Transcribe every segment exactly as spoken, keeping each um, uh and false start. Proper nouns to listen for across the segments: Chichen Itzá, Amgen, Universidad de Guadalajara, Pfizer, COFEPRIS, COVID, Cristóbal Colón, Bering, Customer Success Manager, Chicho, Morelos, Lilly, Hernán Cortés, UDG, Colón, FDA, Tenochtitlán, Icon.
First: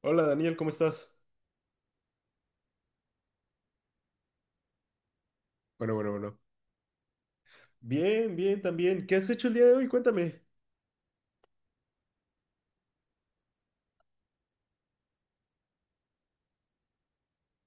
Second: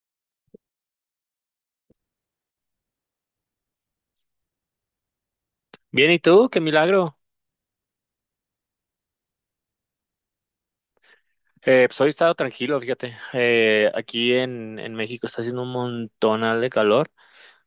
Hola Daniel, ¿cómo estás? Bueno, Bien, bueno, ¿y bueno. tú? ¡Qué milagro! Bien, bien, también. ¿Qué has hecho el día de hoy? Cuéntame. Eh, pues hoy he estado tranquilo, fíjate. Eh, aquí en, en México está haciendo un montonal de calor.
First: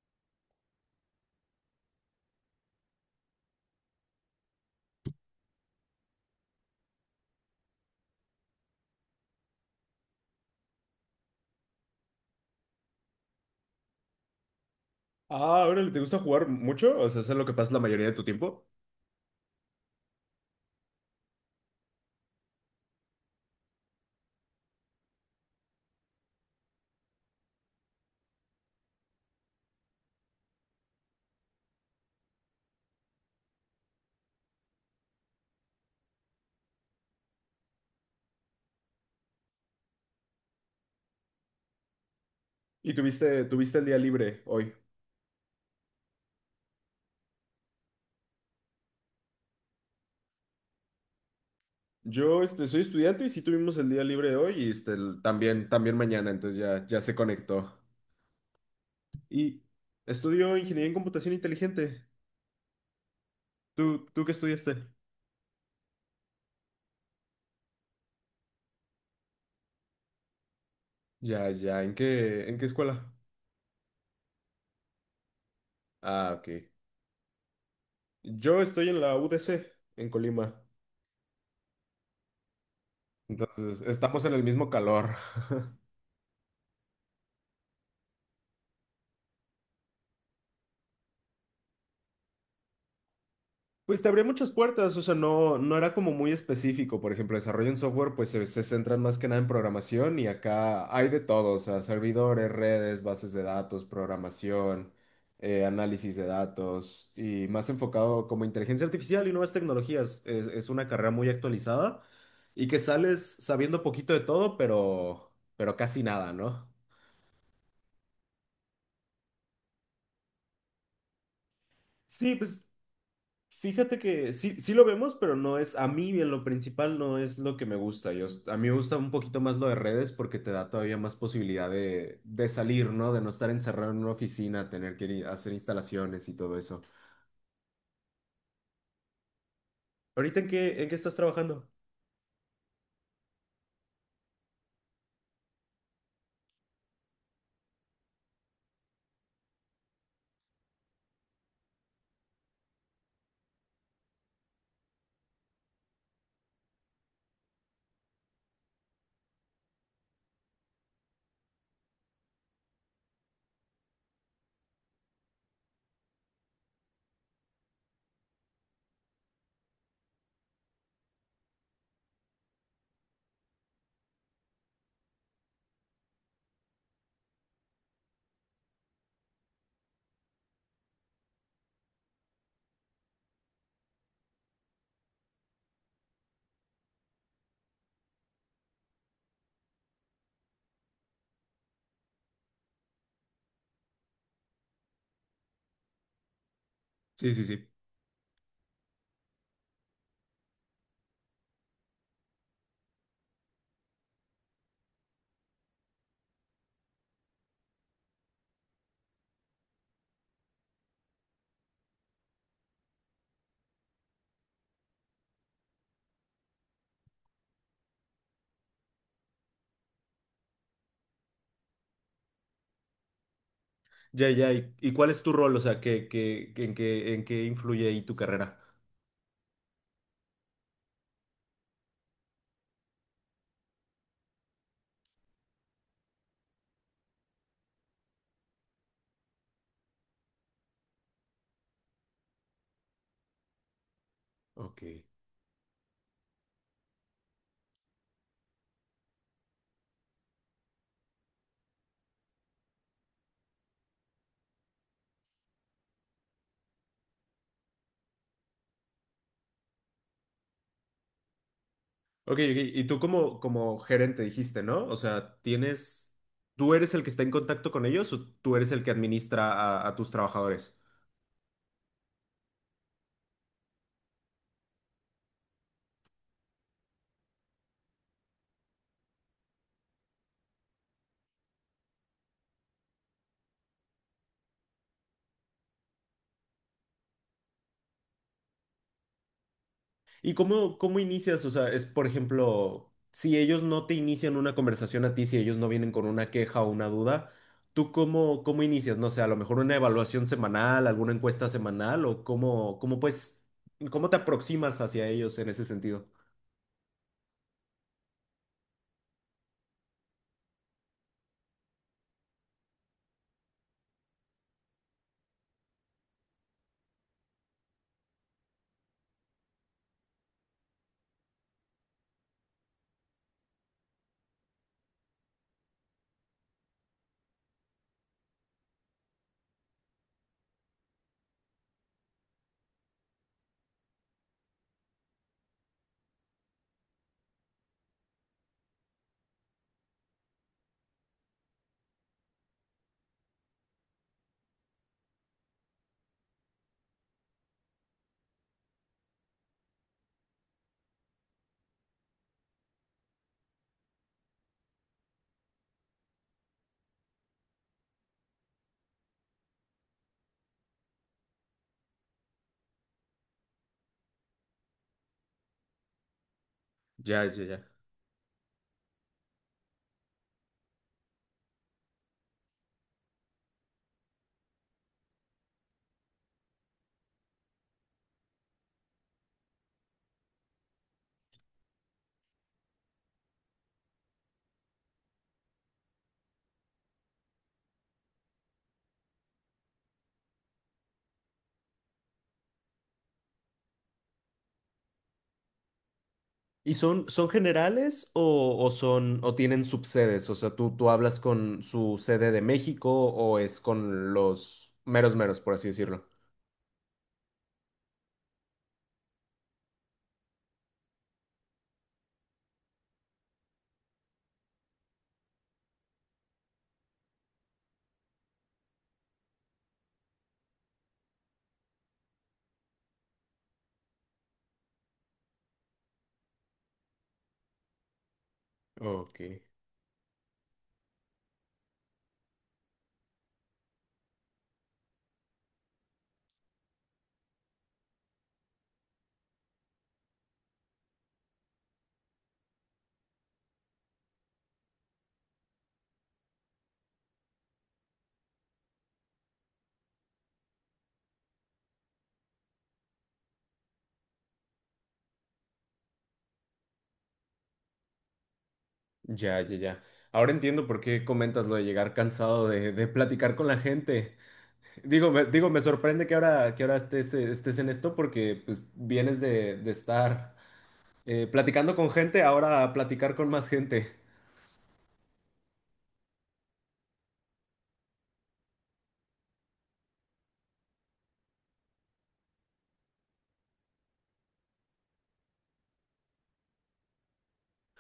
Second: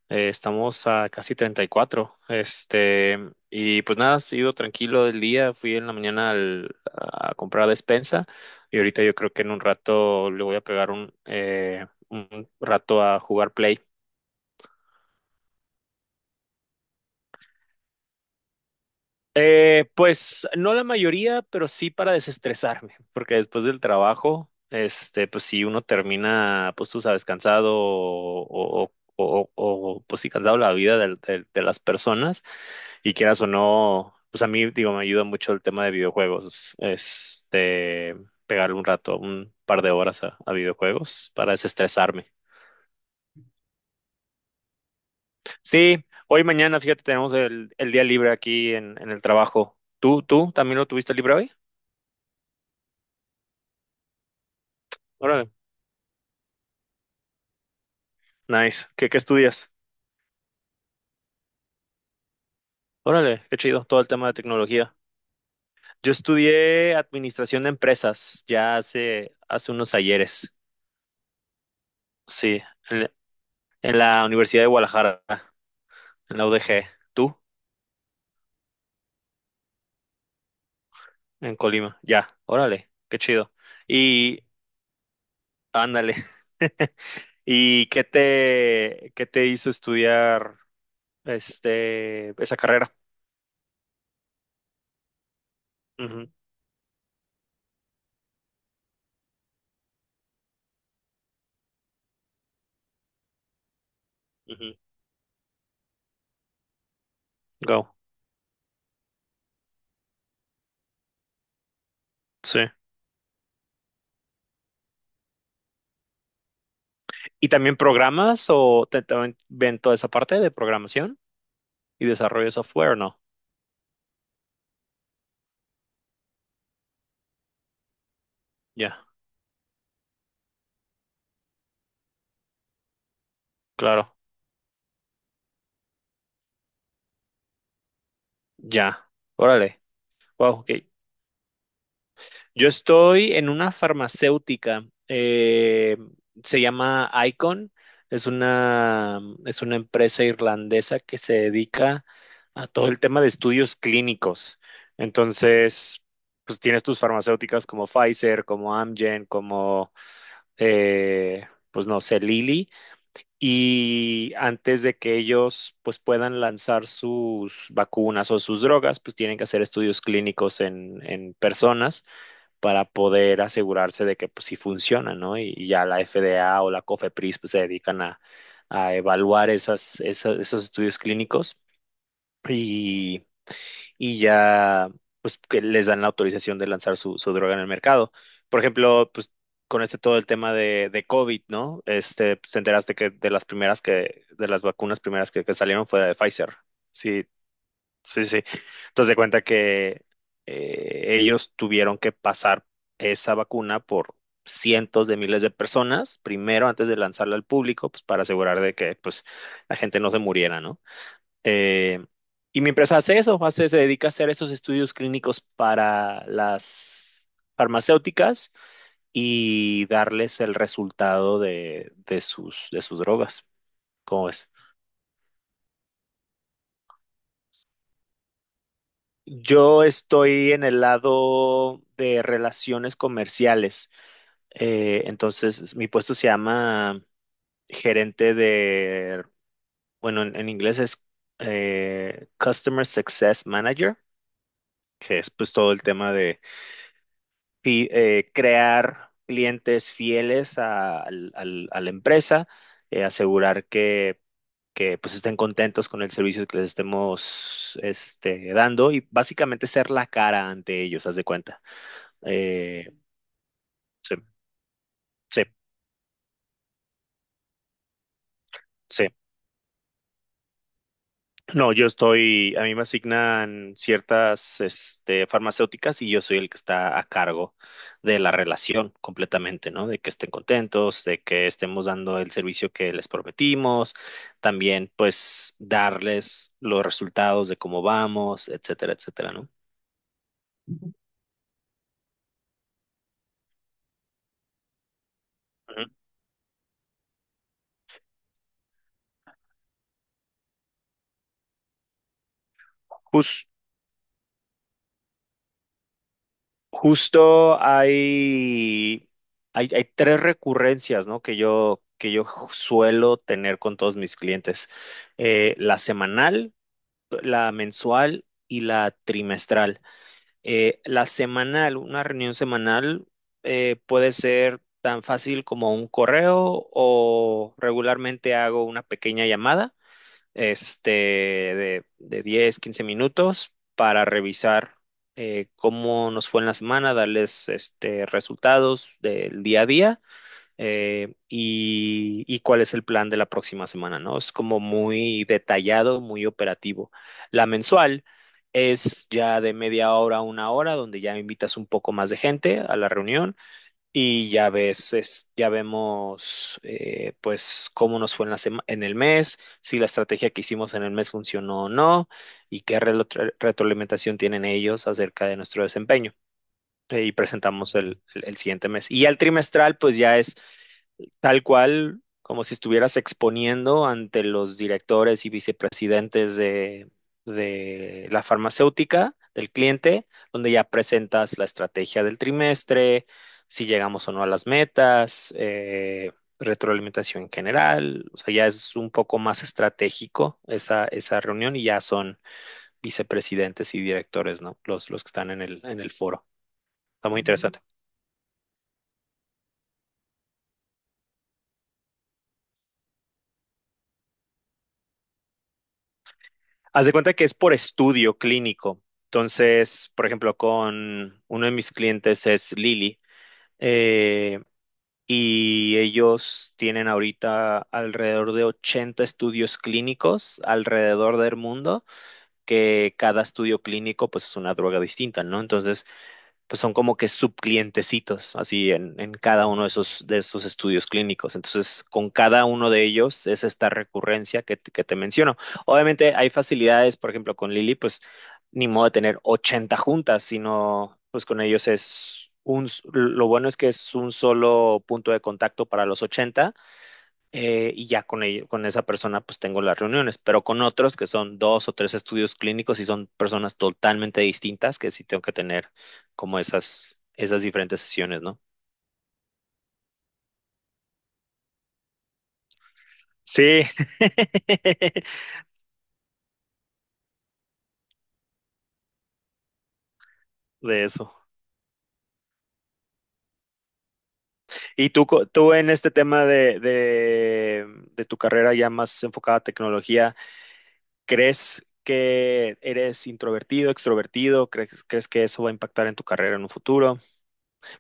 Eh, estamos a casi treinta y cuatro, Este, y pues nada, ha sido tranquilo el día. Fui en la mañana al- a comprar despensa y ahorita yo creo que en un rato le voy a pegar un, eh, un rato a jugar Play. Ah, órale, ¿te gusta jugar mucho? O sea, ¿es en lo que pasas la mayoría de tu tiempo? Eh, pues no la mayoría, pero sí para desestresarme, porque después del trabajo, este, pues si uno termina, pues tú sabes, cansado o, o- o- o, pues sí, cansado la vida del- del- de, las personas, y quieras o no, pues a mí, digo, me ayuda mucho el tema de videojuegos, este, pegarle un rato, un par de horas a, a videojuegos para desestresarme. ¿Y tuviste, tuviste el día libre hoy? Sí, hoy mañana, fíjate, tenemos el, el día libre aquí en, en el trabajo. ¿Tú, tú también lo tuviste libre hoy? Yo, este, soy estudiante y sí tuvimos el día libre hoy y este, el- Órale. también, también mañana, entonces ya, ya se conectó. Nice. ¿Qué, qué Y estudias? estudio ingeniería en computación inteligente. Órale, qué chido, todo ¿Tú, el tú tema qué de estudiaste? tecnología. Yo estudié administración de empresas ya hace, hace unos ayeres, Ya, ya, ¿en qué, en sí, qué en, la escuela? en la Universidad de Guadalajara, Ah, en la ok. U D G. ¿Tú? Yo estoy en la U D C, en Colima. En Colima, ya. Órale, qué chido. Entonces, estamos en el Y mismo calor. ándale. ¿Y qué te, qué te hizo estudiar este, esa carrera? Pues te abría muchas puertas, o sea, no, no era como Ujú, muy específico. Por ejemplo, desarrollo en software, pues se, se centran más que nada en programación y acá hay de todo, o sea, servidores, redes, bases de datos, ujú. programación, eh, análisis de datos y más Go. enfocado como inteligencia artificial y nuevas tecnologías. Es, es una carrera muy actualizada Sí. y que sales sabiendo poquito de todo, pero, pero casi nada, ¿no? ¿Y también programas o te, también ven toda esa parte de programación y Sí, desarrollo de pues software, ¿o ¿no? fíjate que sí, sí lo vemos, pero no es, a mí en lo principal no es lo que me gusta. Yo, a mí me gusta Ya, un poquito más lo de redes porque te da todavía más posibilidad de, de salir, ¿no? De no estar encerrado en una claro, oficina, tener que ir a hacer instalaciones y todo eso. ya. Órale. ¿Ahorita en Wow, ok. qué, en qué estás trabajando? Yo estoy en una farmacéutica. Eh, se llama Icon. Es una, es una empresa irlandesa que se dedica a todo el tema de estudios clínicos. Entonces, pues tienes tus farmacéuticas como Pfizer, como Amgen, como, eh, pues no sé, Lilly. Y antes de que ellos pues puedan lanzar sus vacunas o sus drogas, pues tienen que hacer estudios clínicos en, en personas para poder asegurarse de que pues sí funcionan, ¿no? Y, y ya la F D A o la COFEPRIS pues se dedican a, a evaluar esas, esa- esos estudios clínicos. Y y ya pues que les dan la autorización de lanzar su, su droga en el mercado. Por ejemplo, pues con este todo el tema de, de COVID, ¿no? Este, pues, te enteraste que de las primeras que, de las vacunas primeras que, que salieron fue la de Pfizer. Sí, Sí, sí, sí. sí, sí. Entonces de cuenta que eh, ellos tuvieron que pasar esa vacuna por cientos de miles de personas primero antes de lanzarla al público, pues para asegurar de que pues la gente no se muriera, ¿no? Eh, y mientras hace eso, hace, se dedica a hacer esos estudios clínicos para las farmacéuticas y darles el resultado de, de sus, de sus drogas. ¿Cómo Ya, es? ya, ¿y, y cuál es tu rol? O sea, ¿qué, qué- en qué, en qué influye ahí tu carrera? Yo estoy en el lado de relaciones comerciales. Eh, entonces, mi puesto se llama gerente de, bueno, en, en inglés es eh, Customer Success Manager, Ok. que es pues todo el tema de fi- eh, crear clientes fieles a, al- al- a la empresa, eh, asegurar que, que pues estén contentos con el servicio que les estemos este, dando, y básicamente ser la cara ante ellos, haz de cuenta. Ok, ok, y Eh, tú como, como sí, gerente dijiste, ¿no? O sea, sí, tienes, ¿tú eres el que está en contacto con ellos o tú eres el que sí. administra a, a tus trabajadores? No, yo estoy, a mí me asignan ciertas, este, farmacéuticas, y yo soy el que está a cargo de la relación completamente, ¿no? De que estén contentos, de que estemos dando el servicio que les prometimos, también pues darles los resultados de cómo vamos, etcétera, etcétera, ¿no? ¿Y cómo, cómo inicias? O sea, es, por ejemplo, si ellos no te inician una conversación a ti, si ellos no Ujú. vienen con una queja o una duda, ¿tú cómo, cómo inicias? No sé, a lo mejor una evaluación semanal, alguna encuesta semanal o cómo, cómo pues, Jus- ¿cómo te aproximas hacia ellos en ese sentido? Justo hay, hay, hay tres recurrencias, ¿no? Que yo, que yo suelo tener con todos mis clientes. Eh, la semanal, la mensual y la trimestral. Eh, la semanal, una reunión semanal, eh, puede ser tan fácil como un correo o regularmente hago una pequeña llamada, este, de, de diez quince minutos para revisar eh, cómo nos fue en la semana, darles este, resultados del día a día, eh, y, y cuál es el plan de la próxima semana, ¿no? Es como muy detallado, muy operativo. La mensual es ya de media hora a una hora, donde ya invitas un poco más de gente a la reunión, y ya ves, es- ya vemos eh, pues cómo nos fue en la sema- en el mes, si la estrategia que hicimos en el mes funcionó o no y qué relo- re- retroalimentación tienen ellos acerca de nuestro desempeño. Eh, Y Ya, ya, presentamos ya. el, el el siguiente mes. Y ya el trimestral, pues ya es tal cual como si estuvieras exponiendo ante los directores y vicepresidentes de, de la farmacéutica, del cliente, donde ya presentas la estrategia del trimestre, si llegamos o no a las metas, eh, retroalimentación en general, o sea, ya es un poco más estratégico esa, esa reunión, y ya son vicepresidentes y directores, ¿no? Los, los que están en el, en el foro. ¿Y son, Está muy son interesante. generales o, o son o tienen subsedes? O sea, tú, tú hablas con su sede de México o es con los meros meros, por así decirlo. Haz de cuenta que es por estudio clínico. Entonces, por ejemplo, con uno de mis clientes es Lili, eh, y ellos tienen ahorita alrededor de ochenta estudios clínicos alrededor del mundo, que cada estudio clínico pues es una droga distinta, ¿no? Entonces, pues son como que subclientecitos, así en, en Ok, cada uno de esos, de esos estudios clínicos. Entonces, con cada uno de ellos es esta recurrencia que, te- que te menciono. Obviamente hay facilidades, por ejemplo, con Lili, pues ni modo de tener ochenta juntas, sino pues con ellos es un, s- lo bueno es que es un solo punto de contacto para los ochenta, eh, y ya con, ello- con esa persona pues tengo las reuniones, pero con otros que son dos o tres estudios clínicos y son personas totalmente distintas que sí tengo que tener como esas, esas diferentes sesiones, ¿no? ya, ya, ya. Ahora entiendo por qué comentas lo de llegar cansado de, de platicar con la Sí, gente. Digo, me, digo, me sorprende que ahora, que ahora estés, eh, estés en esto porque pues, vienes de, de estar de eso. eh, platicando con gente, ahora a platicar con más gente. ¿Y tú, co- tú en este tema de, de, de tu carrera ya más enfocada a tecnología, crees que eres introvertido, extrovertido? ¿Crees, crees que eso va a impactar en tu carrera en un futuro?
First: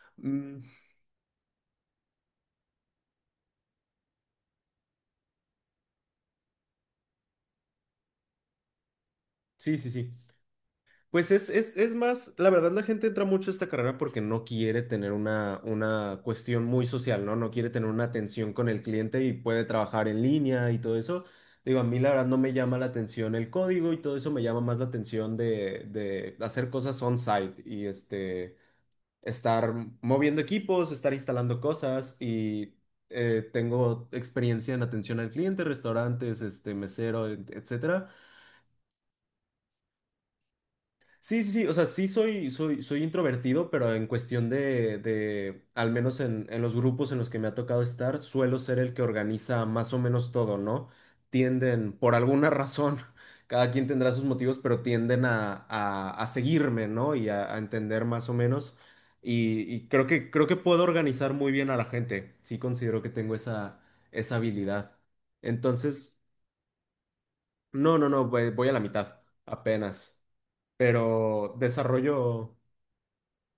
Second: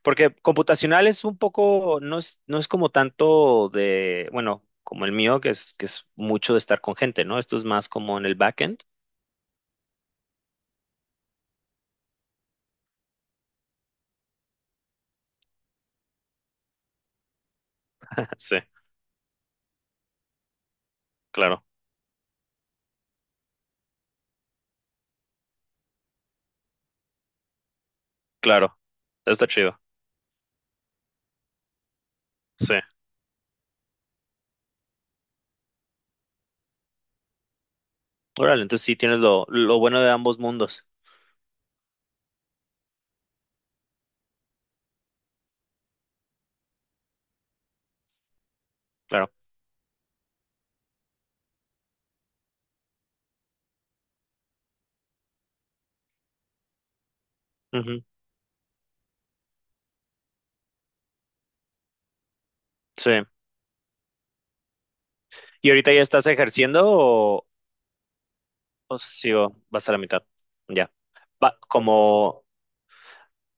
Porque Mm, computacional es un poco, no es, no es como tanto de, bueno, como el mío, que es, que es mucho de estar con gente, ¿no? Esto es más como en el backend. sí, sí, sí. Pues es, es, es más, la verdad la gente entra mucho a esta carrera porque no quiere tener una, una cuestión muy social, ¿no? No quiere tener una atención Sí, con el cliente y puede trabajar en línea y todo eso. claro, Digo, a mí la verdad no me llama la atención el código y todo eso me llama más la atención de, de hacer cosas on-site y este, claro. Eso está estar chido. moviendo equipos, estar instalando cosas y Sí. eh, tengo experiencia en atención al cliente, restaurantes, este, mesero, et- etcétera. Órale, entonces sí tienes lo, lo bueno de ambos mundos. Sí, sí, sí, o sea, sí soy, soy, soy introvertido, pero en cuestión de, de, al menos en, en los grupos en los que me ha tocado estar, suelo ser el que Claro. organiza más o menos todo, ¿no? Tienden, por alguna razón, cada quien tendrá sus motivos, pero tienden a, a- a seguirme, ¿no? Y a, a Ujú. entender más o menos. Y, y creo que, creo que puedo organizar muy bien a la gente. Sí considero que Sí. tengo esa, esa habilidad. ¿Y ahorita ya Entonces, estás ejerciendo o, no, no, no, voy voy a la o mitad, sí, o vas a la apenas mitad? Ya. pero Va, como, desarrollo.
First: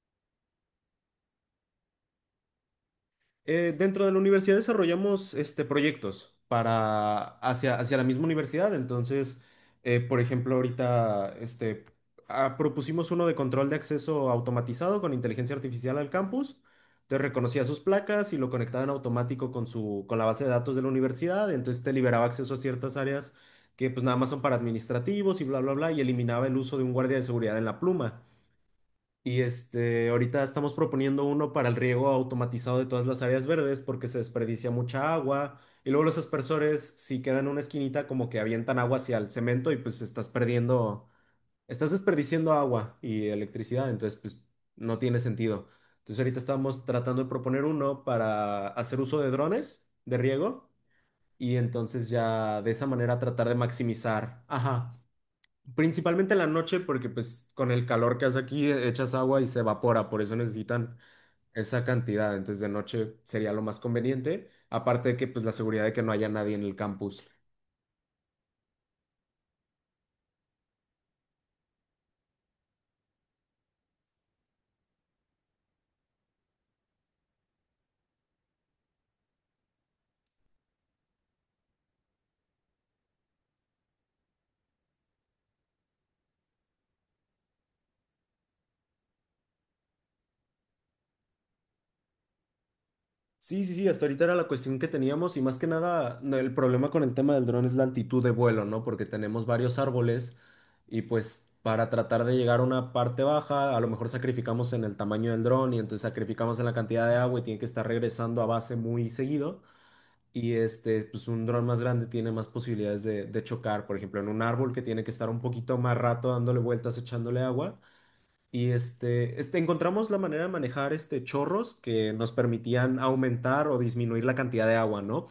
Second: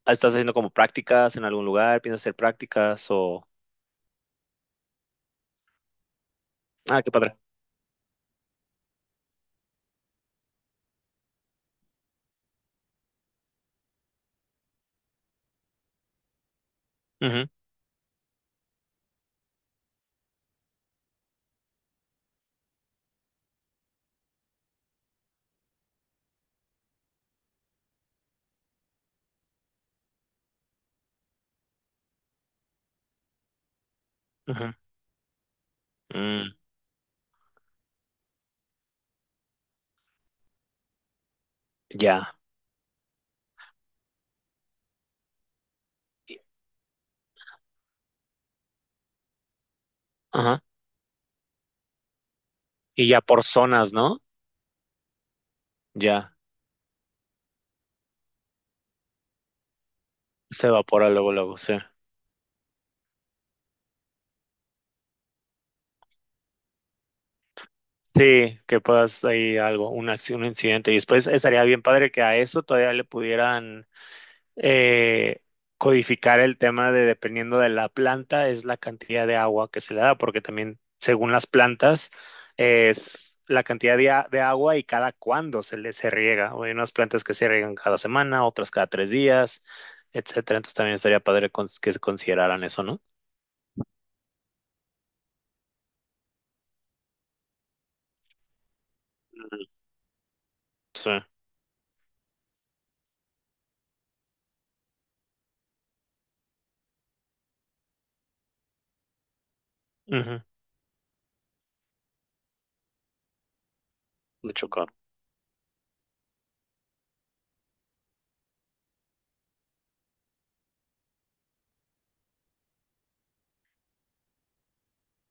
¿estás haciendo como prácticas en algún lugar? ¿Piensas hacer prácticas o...? Eh, dentro de la universidad desarrollamos este, proyectos Ah, qué para padre. hacia, hacia la misma universidad. Entonces, eh, por ejemplo, ahorita este, ah, propusimos uno de control de acceso automatizado con inteligencia artificial al campus. Te Ujú, reconocía sus placas y lo conectaba en automático con su, con la base de datos de la universidad. Entonces te liberaba acceso a ciertas áreas que pues nada más son para administrativos y bla, bla, bla, y eliminaba el uso de un guardia de seguridad en la pluma. Y este, ahorita estamos proponiendo uno para el riego automatizado de todas las áreas verdes porque se desperdicia ujú. mucha agua. Y luego los Mm, aspersores, si quedan en una esquinita, como que avientan agua hacia el cemento y pues estás perdiendo, estás ya. desperdiciando agua y electricidad, entonces pues no tiene sentido. Entonces ahorita estamos tratando de proponer uno para hacer uso de drones de Ajá. riego y entonces ya de esa Y manera ya por tratar de zonas, ¿no? maximizar, ajá, principalmente Ya en la noche, porque pues con el calor que hace aquí e- echas agua y se evapora, por eso se necesitan evapora luego, luego, sí. esa cantidad. Entonces de noche sería lo más conveniente, aparte de que pues la seguridad de que no haya nadie en el campus. Sí, que puedas ahí algo, un, acci- un incidente. Y después estaría bien padre que a eso todavía le pudieran eh, codificar el tema de dependiendo de la planta, es la cantidad de agua que se le da, porque también según las plantas es la cantidad de, a- de agua y cada cuándo se le se riega. O hay unas plantas que se riegan cada semana, otras cada tres días, etcétera. Entonces también estaría padre cons- que se consideraran eso, ¿no? Sí, sí, sí, hasta ahorita era la cuestión que teníamos y más que nada no, el problema con el tema del dron es la altitud de vuelo, ¿no? Porque tenemos Ujú. varios árboles y Sí. pues para tratar de llegar a una parte baja, a lo mejor sacrificamos en el tamaño del dron y entonces sacrificamos en la cantidad de agua y tiene que estar regresando a base muy seguido. Ujú. Y este, pues un dron más grande tiene más posibilidades de, de chocar, por ejemplo, en un De árbol que chocar. tiene que estar un poquito más rato dándole vueltas, echándole agua. Y este, este, encontramos la manera de manejar este chorros que nos permitían aumentar o disminuir la cantidad de agua, ¿no?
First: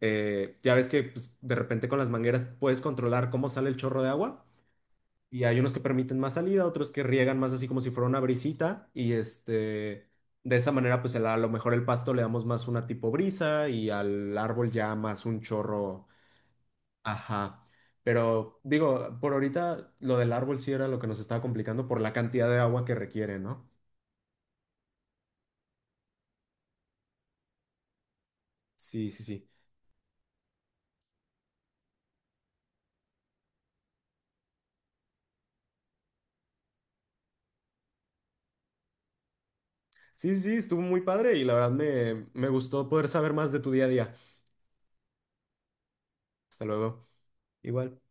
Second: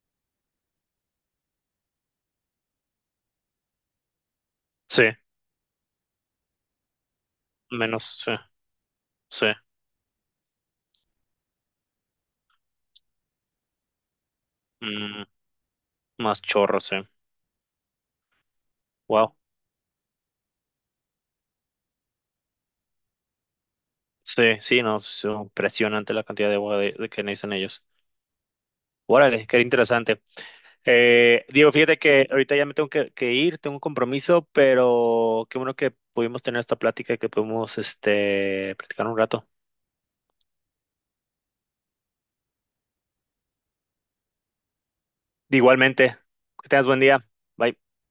Eh, ya ves que pues, de repente con las mangueras puedes controlar cómo sale el chorro de agua. Sí, Y hay unos que permiten más salida, otros que riegan más así como si fuera menos, una sí, brisita. Y sí. este, de esa manera, pues el- a lo mejor el pasto le damos más una tipo brisa y al árbol ya Mm, más un chorro. más chorro, sí. Ajá. Pero digo, por Wow. ahorita lo del árbol sí era lo que nos estaba complicando por la cantidad de agua que requiere, ¿no? Sí, sí, no, es impresionante la cantidad de agua de, de que necesitan ellos. Sí, sí, Órale, sí. qué interesante. Eh, Diego, fíjate que ahorita ya me tengo que, que ir, tengo un compromiso, pero qué bueno que pudimos tener esta plática y que pudimos este, platicar un rato. Sí, sí, sí, estuvo muy padre y la verdad me, me gustó poder saber más de tu día a día. Igualmente, Hasta que tengas buen luego. día. Bye. Igual.